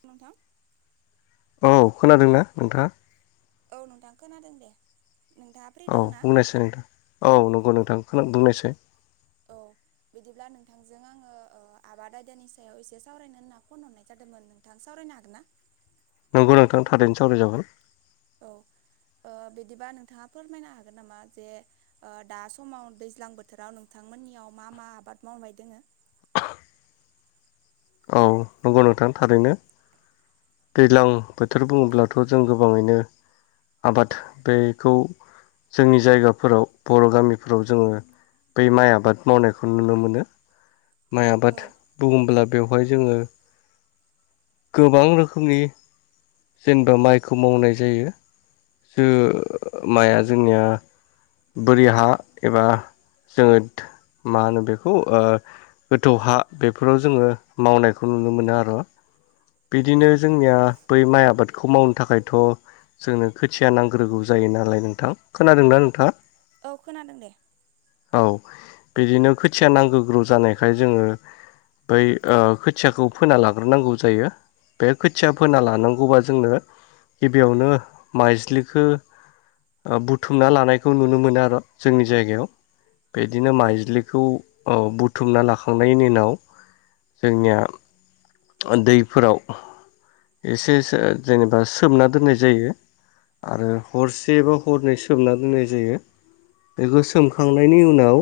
Hello नोंथां औ खोनादोंना नोंथांङा? औ नोंथां खोनादों दे नोंथांङा फ्रि दं ना? फ्रि नोंथां औ नंगौ नोंथां खोनक बुंनायसाय औ बिदिब्ला नोंथांजों आंङो आबाद आयदानि सायाव एसे सावरायनो होनना फन हरनाय जादोंमोन नों नोंथां सावरायनो हागोन्ना? नोंगौ नोंथां थादैनो सावरायजागोन। औ बिदिबा नोंथांङा फोरमायनो हागोन नामा जे दा समाव दैज्लां बोथोराव नोंथांमोननियाव मा मा आबाद मावनाय दोङो? औ नंगौ नोंथां थारैनो दैज्लां बोथोर बुंङोब्लाथ' जों गोबांङैनो आबाद बेखौ जोंनि जायगाफोराव बर' गामिफोराव जोंङो बै माइ आबाद मावनायखौ नुनो मोनो माइ औ आबाद बुंब्ला बेवहाय जोंङो गोबां रोखोमनि जेनेबा माइखौ मावनाय जायो ओ जोंनिया माइआ जोंनिया बोरि हा एबा जोङो मा होनो बेखौ ओ गोथौ हा बेफोराव जोङो मावनायखौ नुनो मोनो आरो। औ बिदिनो जोंनिया बै माइ आबादखौ मावनो थाखायथ' जोङो खोथिया नांग्रोगौ जायो नालाय नोंथां खोनादोंना नोंथाङा? औ खोनादों दे। औ बिदिनो खोथिया नांग्रोगौ जानायखाय जोङो बै खोथियाखौ फोना लाग्रोनांगौ जायो। बे खोथिया फोना लानांगौबा जोंनो गिबियावनो माइज्लिखौ बुथुमना लानायखौ नुनो मोनो आरो जोंनि जायगायाव। बिदिनो औ माइज्लिखौ औ बुथुमना लाखांनायनि उनाव जोंनिया ओ दैफोराव एसे एसे जेनेबा सोमना दोननाय जायो। आरो हरसेबा हरनै सोमना दोननाय जायो। बेखौ सोमखांनायनि उनाव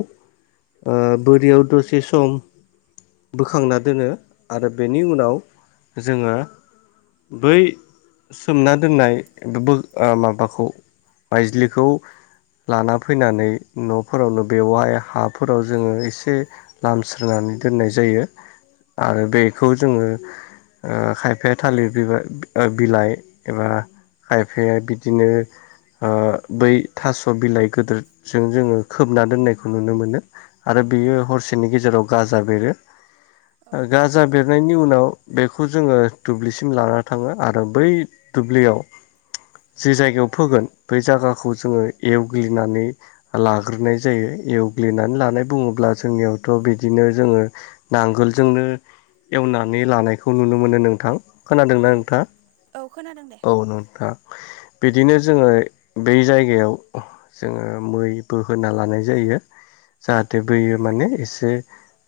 ओ बोरियाव दसे सम बोखांना दोनो आरो बेनि उनाव जोङो बै सोमना दोननाय ओ माबाखौ माइज्लिखौ लाना फैनानै न'फोरावनो बेवाय हाफोराव जोङो एसे लामस्रोनानै दोननाय जायो आरो बेखौ जोङो ओ खायफाया थालिर बिबार बिलाइ एबा खायफाया बिदिनो ओ बै थास' बिलाइ गिदिरजों जोङो खोबना दोननायखौ नुनो मोनो। आरो बेयो हरसेनि गेजेराव गाजा बेरो। औ गाजा बेरनायनि उनाव बेखौ जोङो दुब्लिसिम ला थाङो आरो बै दुब्लियाव जि जायगायाव फोगोन बै जायगाखौ जोङो एवग्लिनानै लाग्रोनाय जायो एवग्लिनानै लानाय बुङोब्ला जोंनियावथ' बिदिनो जोङो नांगोलजोंनो एवनानै लानायखौ नुनो मोनो नों नोंथां खोनादोंना औ नोंथाङा औ खोनादों दे औ नोंथां। बिदिनो जोङो बै जायगायाव जोङो मै बो होना लानाय जायो। जाहाथे बैयो माने एसे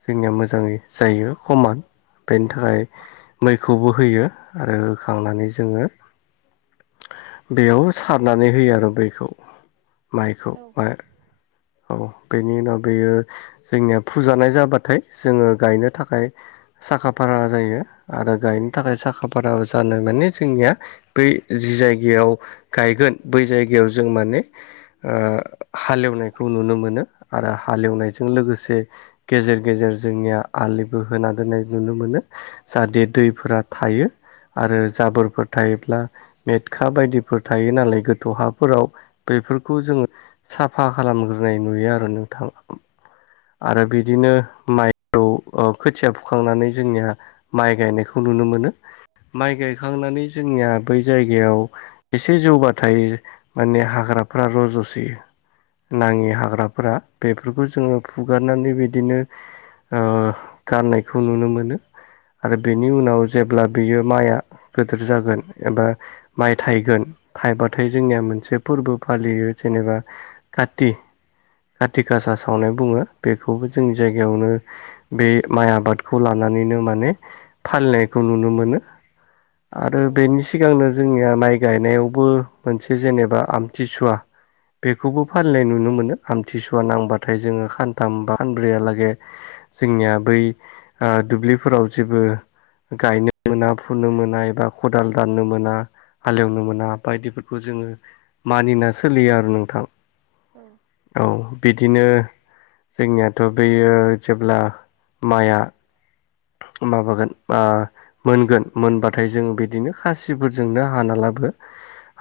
जोंनिया मोजाङै जायो हमान बेनि थाखाय बेखौबो होयो आरो होखांनानै जोङो बेयाव सारनानै होयो आरो बैखौ माइखौ औ मा औ बेनि उनाव बेयो जोंनिया फुजानाय जाबाथाय जोङो गायनो थाखाय साखा फारा जायो आरो गायनो थाखाय साखा फारा जानो माने जोंनिया बै जि जायगायाव गायगोन बै जायगायाव जों माने ओ हालेवनायखौ नुनो मोनो आरो हालेवनायजों लोगोसे गेजेर गेजेर जोंनिया आलिबो होना दोन्नाय नुनो मोनो जाहाथे दै फोरा थायो। आरो जाबोरफोर थायोब्ला मेटखा बायदिफोर थायो नालाय गोथौ हाफोराव बेफोरखौ जोङो साफा खालामग्रोनाय नुयो आरो नोंथां। आरो बिदिनो माइखौ खोथिया फुखांनानै जोंनिया माइ गायनायखौ नुनो मोनो माइ गायखांनानै जोंनिया बै जायगायाव एसे जौबाथाय माने हाग्राफ्रा र'ज'सोयो। औ नाङि हाग्राफोरा बेफोरखौ जोङो फुगारनानै बिदिनो ओ गाननायखौ नुनो मोनो। आरो बेनि उनाव जेब्ला बियो माइआ गेदोर जागोन एबा माइ थाइगोन थाइबाथाय जोंनिया मोनसे फोरबो फालियो जेनेबा काति कातिक आसा सावनाय बुङो बेखौबो जोंनि जायगायावनो बे माइ आबादखौ लानानैनो माने फालिनायखौ नुनो मोनो। आरो औ बेनि सिगांनो जोंनिया माइ गायनायावबो मोनसे जेनेबा आमथिसुवा बेखौबो फालिनाय नुनो मोनो आमथिसुवा नांबाथाय जोङो खानथाम बा खानब्रैयालागे जोंनिया बै ओ दुब्लिफोराव जेबो गायनो मोना फुनो मोना एबा खदाल दाननो मोना हालेवनो मोना बायदिफोरखौ जोङो मानिना सोलियो आरो नोंथां। औ औ बिदिनो जोंनियाथ' बेयो जेब्ला माइआ माबागोन ओ मोनगोन मोनबाथाय जों बिदिनो खासिफोरजोंनो हानालाबो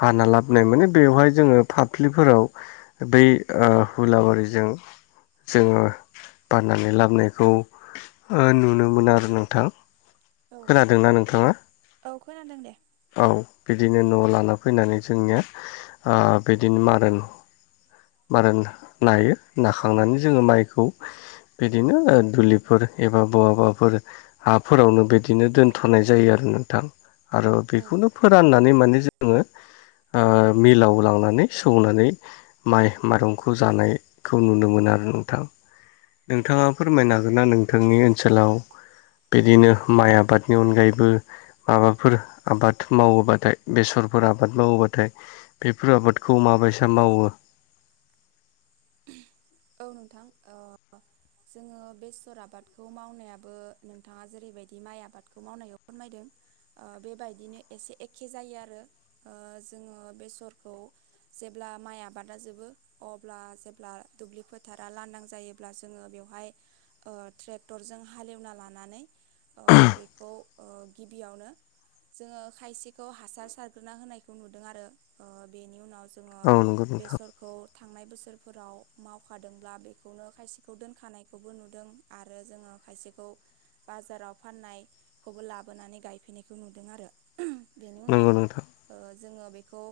हाना लाबोनाय माने बेवहाय जोङो फाफ्लिफोराव बै ओ हुलाबारिजों जोङो बाननानै लाबोनायखौ ओ नुनो मोन आरो नोंथां खोनादोंना नोंथाङा? औ खोनादों दे औ बिदिनो न'आव लाना फैनानै जोंनिया ओ बिदिनो मारोन मारोन नायो नाखांनानै जोङो माइखौ बिदिनो दुलिफोर एबा बहाबा फोर हाफोरावनो बिदिनो दोनथ'नाय जायो आरो नोंथां आरो औ बेखौनो फोराननानै माने जोङो ओ मिलाव लांनानै सौनानै माइ माइरंखौ जानायखौ नुनो मोनो आरो नोंथां। नोंथाङा फोरमायनो हागोन ना नोंथांनि ओनसोलाव बिदिनो माइ आबादनि अनगायैबो माबाफोर आबाद मावोबाथाय बेसरफोर आबाद मावोबाथाय बेफोर आबादखौ माबायसा मावो औ नोंथां ओह जोङो बेसर आबादखौ मावनायाबो नोंथाङा जेरैबायदि माइ आबादखौ मावनायाव फोरमायदों ओ बेबायदिनो एसे एखे जायो आरो ओ जोङो बेसरखौ जेब्ला माइ आबादा जोबो अब्ला जेब्ला दुब्लि फोथारा लांदां जायोब्ला जोङो बेवहाय ओ ट्रेक्टरजों हालेवना लानानै ओ बेखौ ओ गिबियावनो जोङो खायसेखौ हासार सारग्रोना होनायखौ नुदों आरो ओ बेनि उनाव जो जोङो औ नंगौ नोंथां बेसरखौ थांनाय बोसोरफोराव मावखादोंब्ला बेखौनो खायसेखौ दोनखानायखौबो नुदों आरो जोङो खायसेखौ बाजाराव फाननायखौबो लाबोनानै गायफैनायखौ नुदों आरो। बेनि नंगौ उनाव नोंथां ओ जोङो बेखौ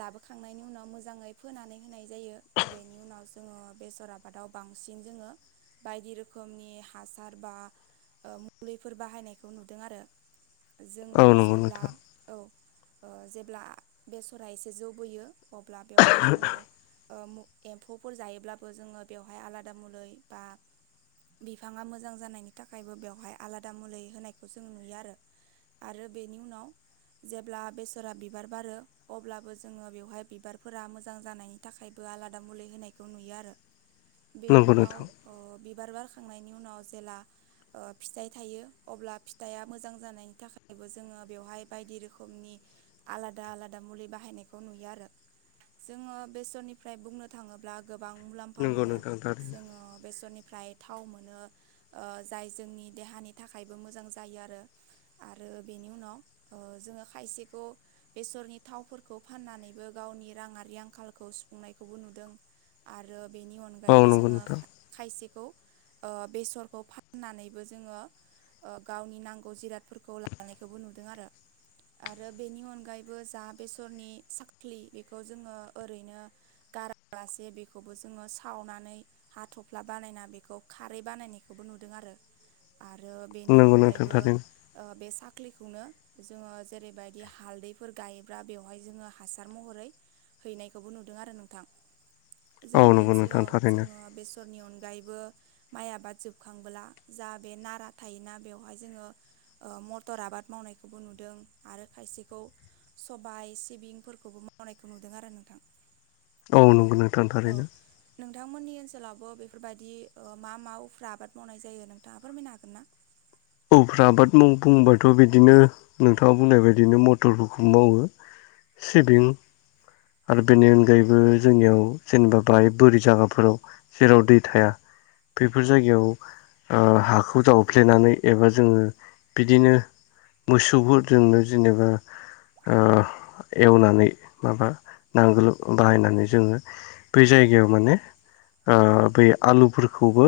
लाबोखांनायनि उनाव मोजाङै फोनानै होनाय जायो बेनि उनाव जोङो बेसर आबादाव बांसिन जोङो बायदि रोखोमनि हासार बा ओ मुलिफोर बाहायनायखौ नुदों आरो औ जोङो नंगौ जेब्ला नोंथां औ ओ जेब्ला बेसरा एसे जौबोयो अब्ला बेवहाय जोङो उम एम्फौफोर जायोब्लाबो जोङो बेवहाय आलादा मुलै बा बिफाङा मोजां जानायनि थाखायबो बेवहाय आलादा मुलै होनायखौ जों नुयो आरो। आरो बेनि उनाव जेब्ला बेसरा बिबार बारो अब्लाबो जोङो बेवहाय बिबारफोरा मोजां जानाय थाखायबो आलादा मुलि होनायखौ नुयो आरो बेनि नंगौ उनाव नोंथां अह बिबार बारखांनायनि उनाव जेला फिथाइ थायो अब्ला फिथाइया मोजां जानायनि थाखायबो जोङो बेवहाय बायदि रोखोमनि आलादा -आलादा मुलि बाहायनायखौ नुयो आरो जोङो बेसरनिफ्राय बुंनो थाङोब्ला गोबां मुलाम्फा नंगौ मोनो। नोंथां थारैनो जोङो बेसरनिफ्राय थाव मोनो ओ जाय जोंनि देहानि थाखायबो मोजां जायो आरो। आरो बेनि उनाव ओ जोङो खायसेखौ बेसरनि थावफोरखौ फाननानैबो गावनि राङारि आंखालखौ सुफुंनायखौबो नुदों। जों आरो बेनि औ अनगायैबो नंगौ जोङो नोंथां खा खायसेखौ ओ बेसरखौ फाननानैबो जोङो ओ गावनि नांगौ जिरादफोरखौ लानायखौबो नुदों आरो। आरो बेनि अनगायैबो जा बेसरनि साखलि बेखौ जोङो ओरैनो गारालासे बेखौबो जोङो सावनानै हाथफ्ला बानायना बेखौ खारै बानायनायखौबो नुदों आरो। आरो बेनि नंगौ नोंथां अनगायैबो थारैनो बे साख्रिखौनो जोङो जेरैबायदि हालदैफोर गायोब्ला बेवहाय जोङो हासार महरै हैनायखौबो नुदों आरो नोंथां। औ जोंनि नंगौ नोंथां ओनसोलाव थारैनो जोङो बेसरनि अनगायैबो माइ आबाद जोबखांबोला जा बे नारा थायोना बेवहाय जोङो मटर आबाद मावनायखौबो नुदों आरो खायसेखौ सबाय, सिबिंफोरखौबो मावनायखौ नुदों आरो नोंथां। औ नंगौ नों औ। नोंथांमोननि ओनसोलावबो बेफोरबायदि ओ मा- मा उफ्रा आबाद मावनाय जायो नोंथाङा फोरमायनो हागोनना? उफ्रा आबाद मावना बुंबाथ' बिदिनो नोंथाङा बुंनाय बादिनो मटरफोरखौ मावो। सिबिं। आरो बेनि अनगायैबो जोंनियाव जेनेबा बाहाय बोरि जायगाफोराव जेराव दै थाया बेफोर जायगायाव ओ हाखौ जावफ्लेनानै एबा जोङो बिदिनो मोसौफोरजोंनो जेनेबा ओ एवनानै माबा नांगोल बाहायनानै जोङो बै जायगायाव माने ओ बै आलुफोरखौबो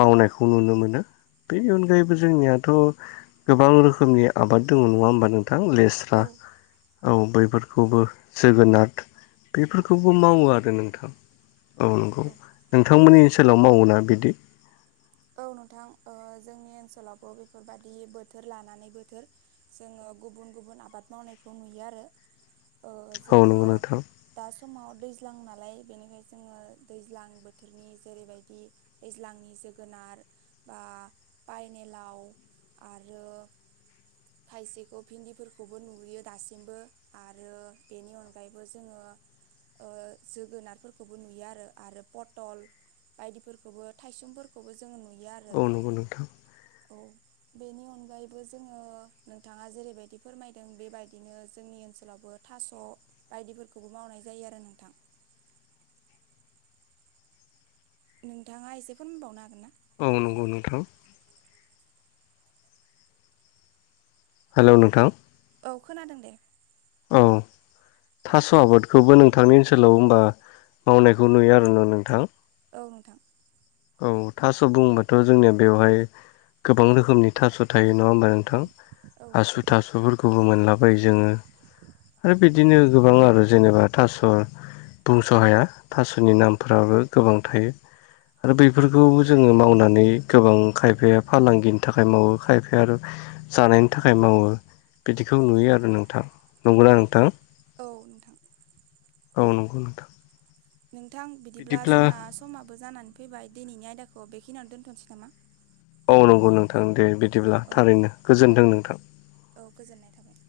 मावनायखौ नुनो मोनो। बेनि अनगायैबो जोंनियाथ' गोबां रोखोमनि आबाद दङ नङा होमबा नोंथां? औ लेस्रा। औ, बैफोरखौबो जोगोनार बेफोरखौबो मावो आरो नोंथां। औ नंगौ नोंथांमोननि ओनसोलाव मावोना बिदि? औ नोंथां ओ जोंनि ओनसोलावबो बेफोरबादि बोथोर लानानै बोथोर जोङो गुबुन- गुबुन आबाद मावनायखौ नुयो आरो ओ औ जोङो नंगौ नोंथां दा समाव दैज्लां नालाय बेनिखाय जोङो दैज्लां बोथोरनि जेरैबायदि दैज्लांनि [unintelligible] जोगोनार बा बानिलाव आरो खायसेखौ भिन्दिफोरखौबो नुयो दासिमबो आरो बेनि अनगायैबो जोङो ओ जोगोनारफोरखौबो नुयो आरो आरो पटल। बायदिफोरखौबो थायसुमफोरखौबो जोङो नुयो आरो औ नंगौ नोंथां औ। बेनि अनगायैबो जोङो नोंथाङा जेरैबायदि फोरमायदों बेबायदिनो जोंनि ओनसोलावबो थास' बायदिफोरखौबो मावनाय जायो आरो नोंथां। नोंथाङा एसे फोरमबावनो हागोनना? औ नंगौ नोंथां। हेल' नोंथां। औ खोनादों दे। औ। थास' आबादखौबो नोंथांनि ओनसोलाव होनबा मावनायखौ नुयो आरोना नोंथां। औ नोंथां। औ थास' बुंबाथ' जोंनिया बेवहाय गोबां रोखोमनि थास' थायो नङा होमबा नोंथां? औ आसु थासुफोरखौबो मोनलाबाय जोङो। आरो बिदिनो गोबां आरो जेनेबा थास' बुंस' हाया थास'नि नामफोराबो गोबां थायो आरो बैफोरखौबो जोङो मावनानै गोबां खायफाया फालांगिनि थाखाय मावो खायफाया आरो जानायनि थाखाय मावो बिदिखौ औ नुयो आरो नोंथां नंगौना नोंथां औ नोंथां। औ नंगौ नोंथां। नोंथां बिदिब्ला जोंना समाबो जानानै फैबाय दिनैनि आयदाखौ बेखिनियावनो दोनथ'नोसै नामा? औ नंगौ नोंथां दे बिदिब्ला औ थारैनो गोजोन्थों नोंथां। औ गोजोननाय थाबाय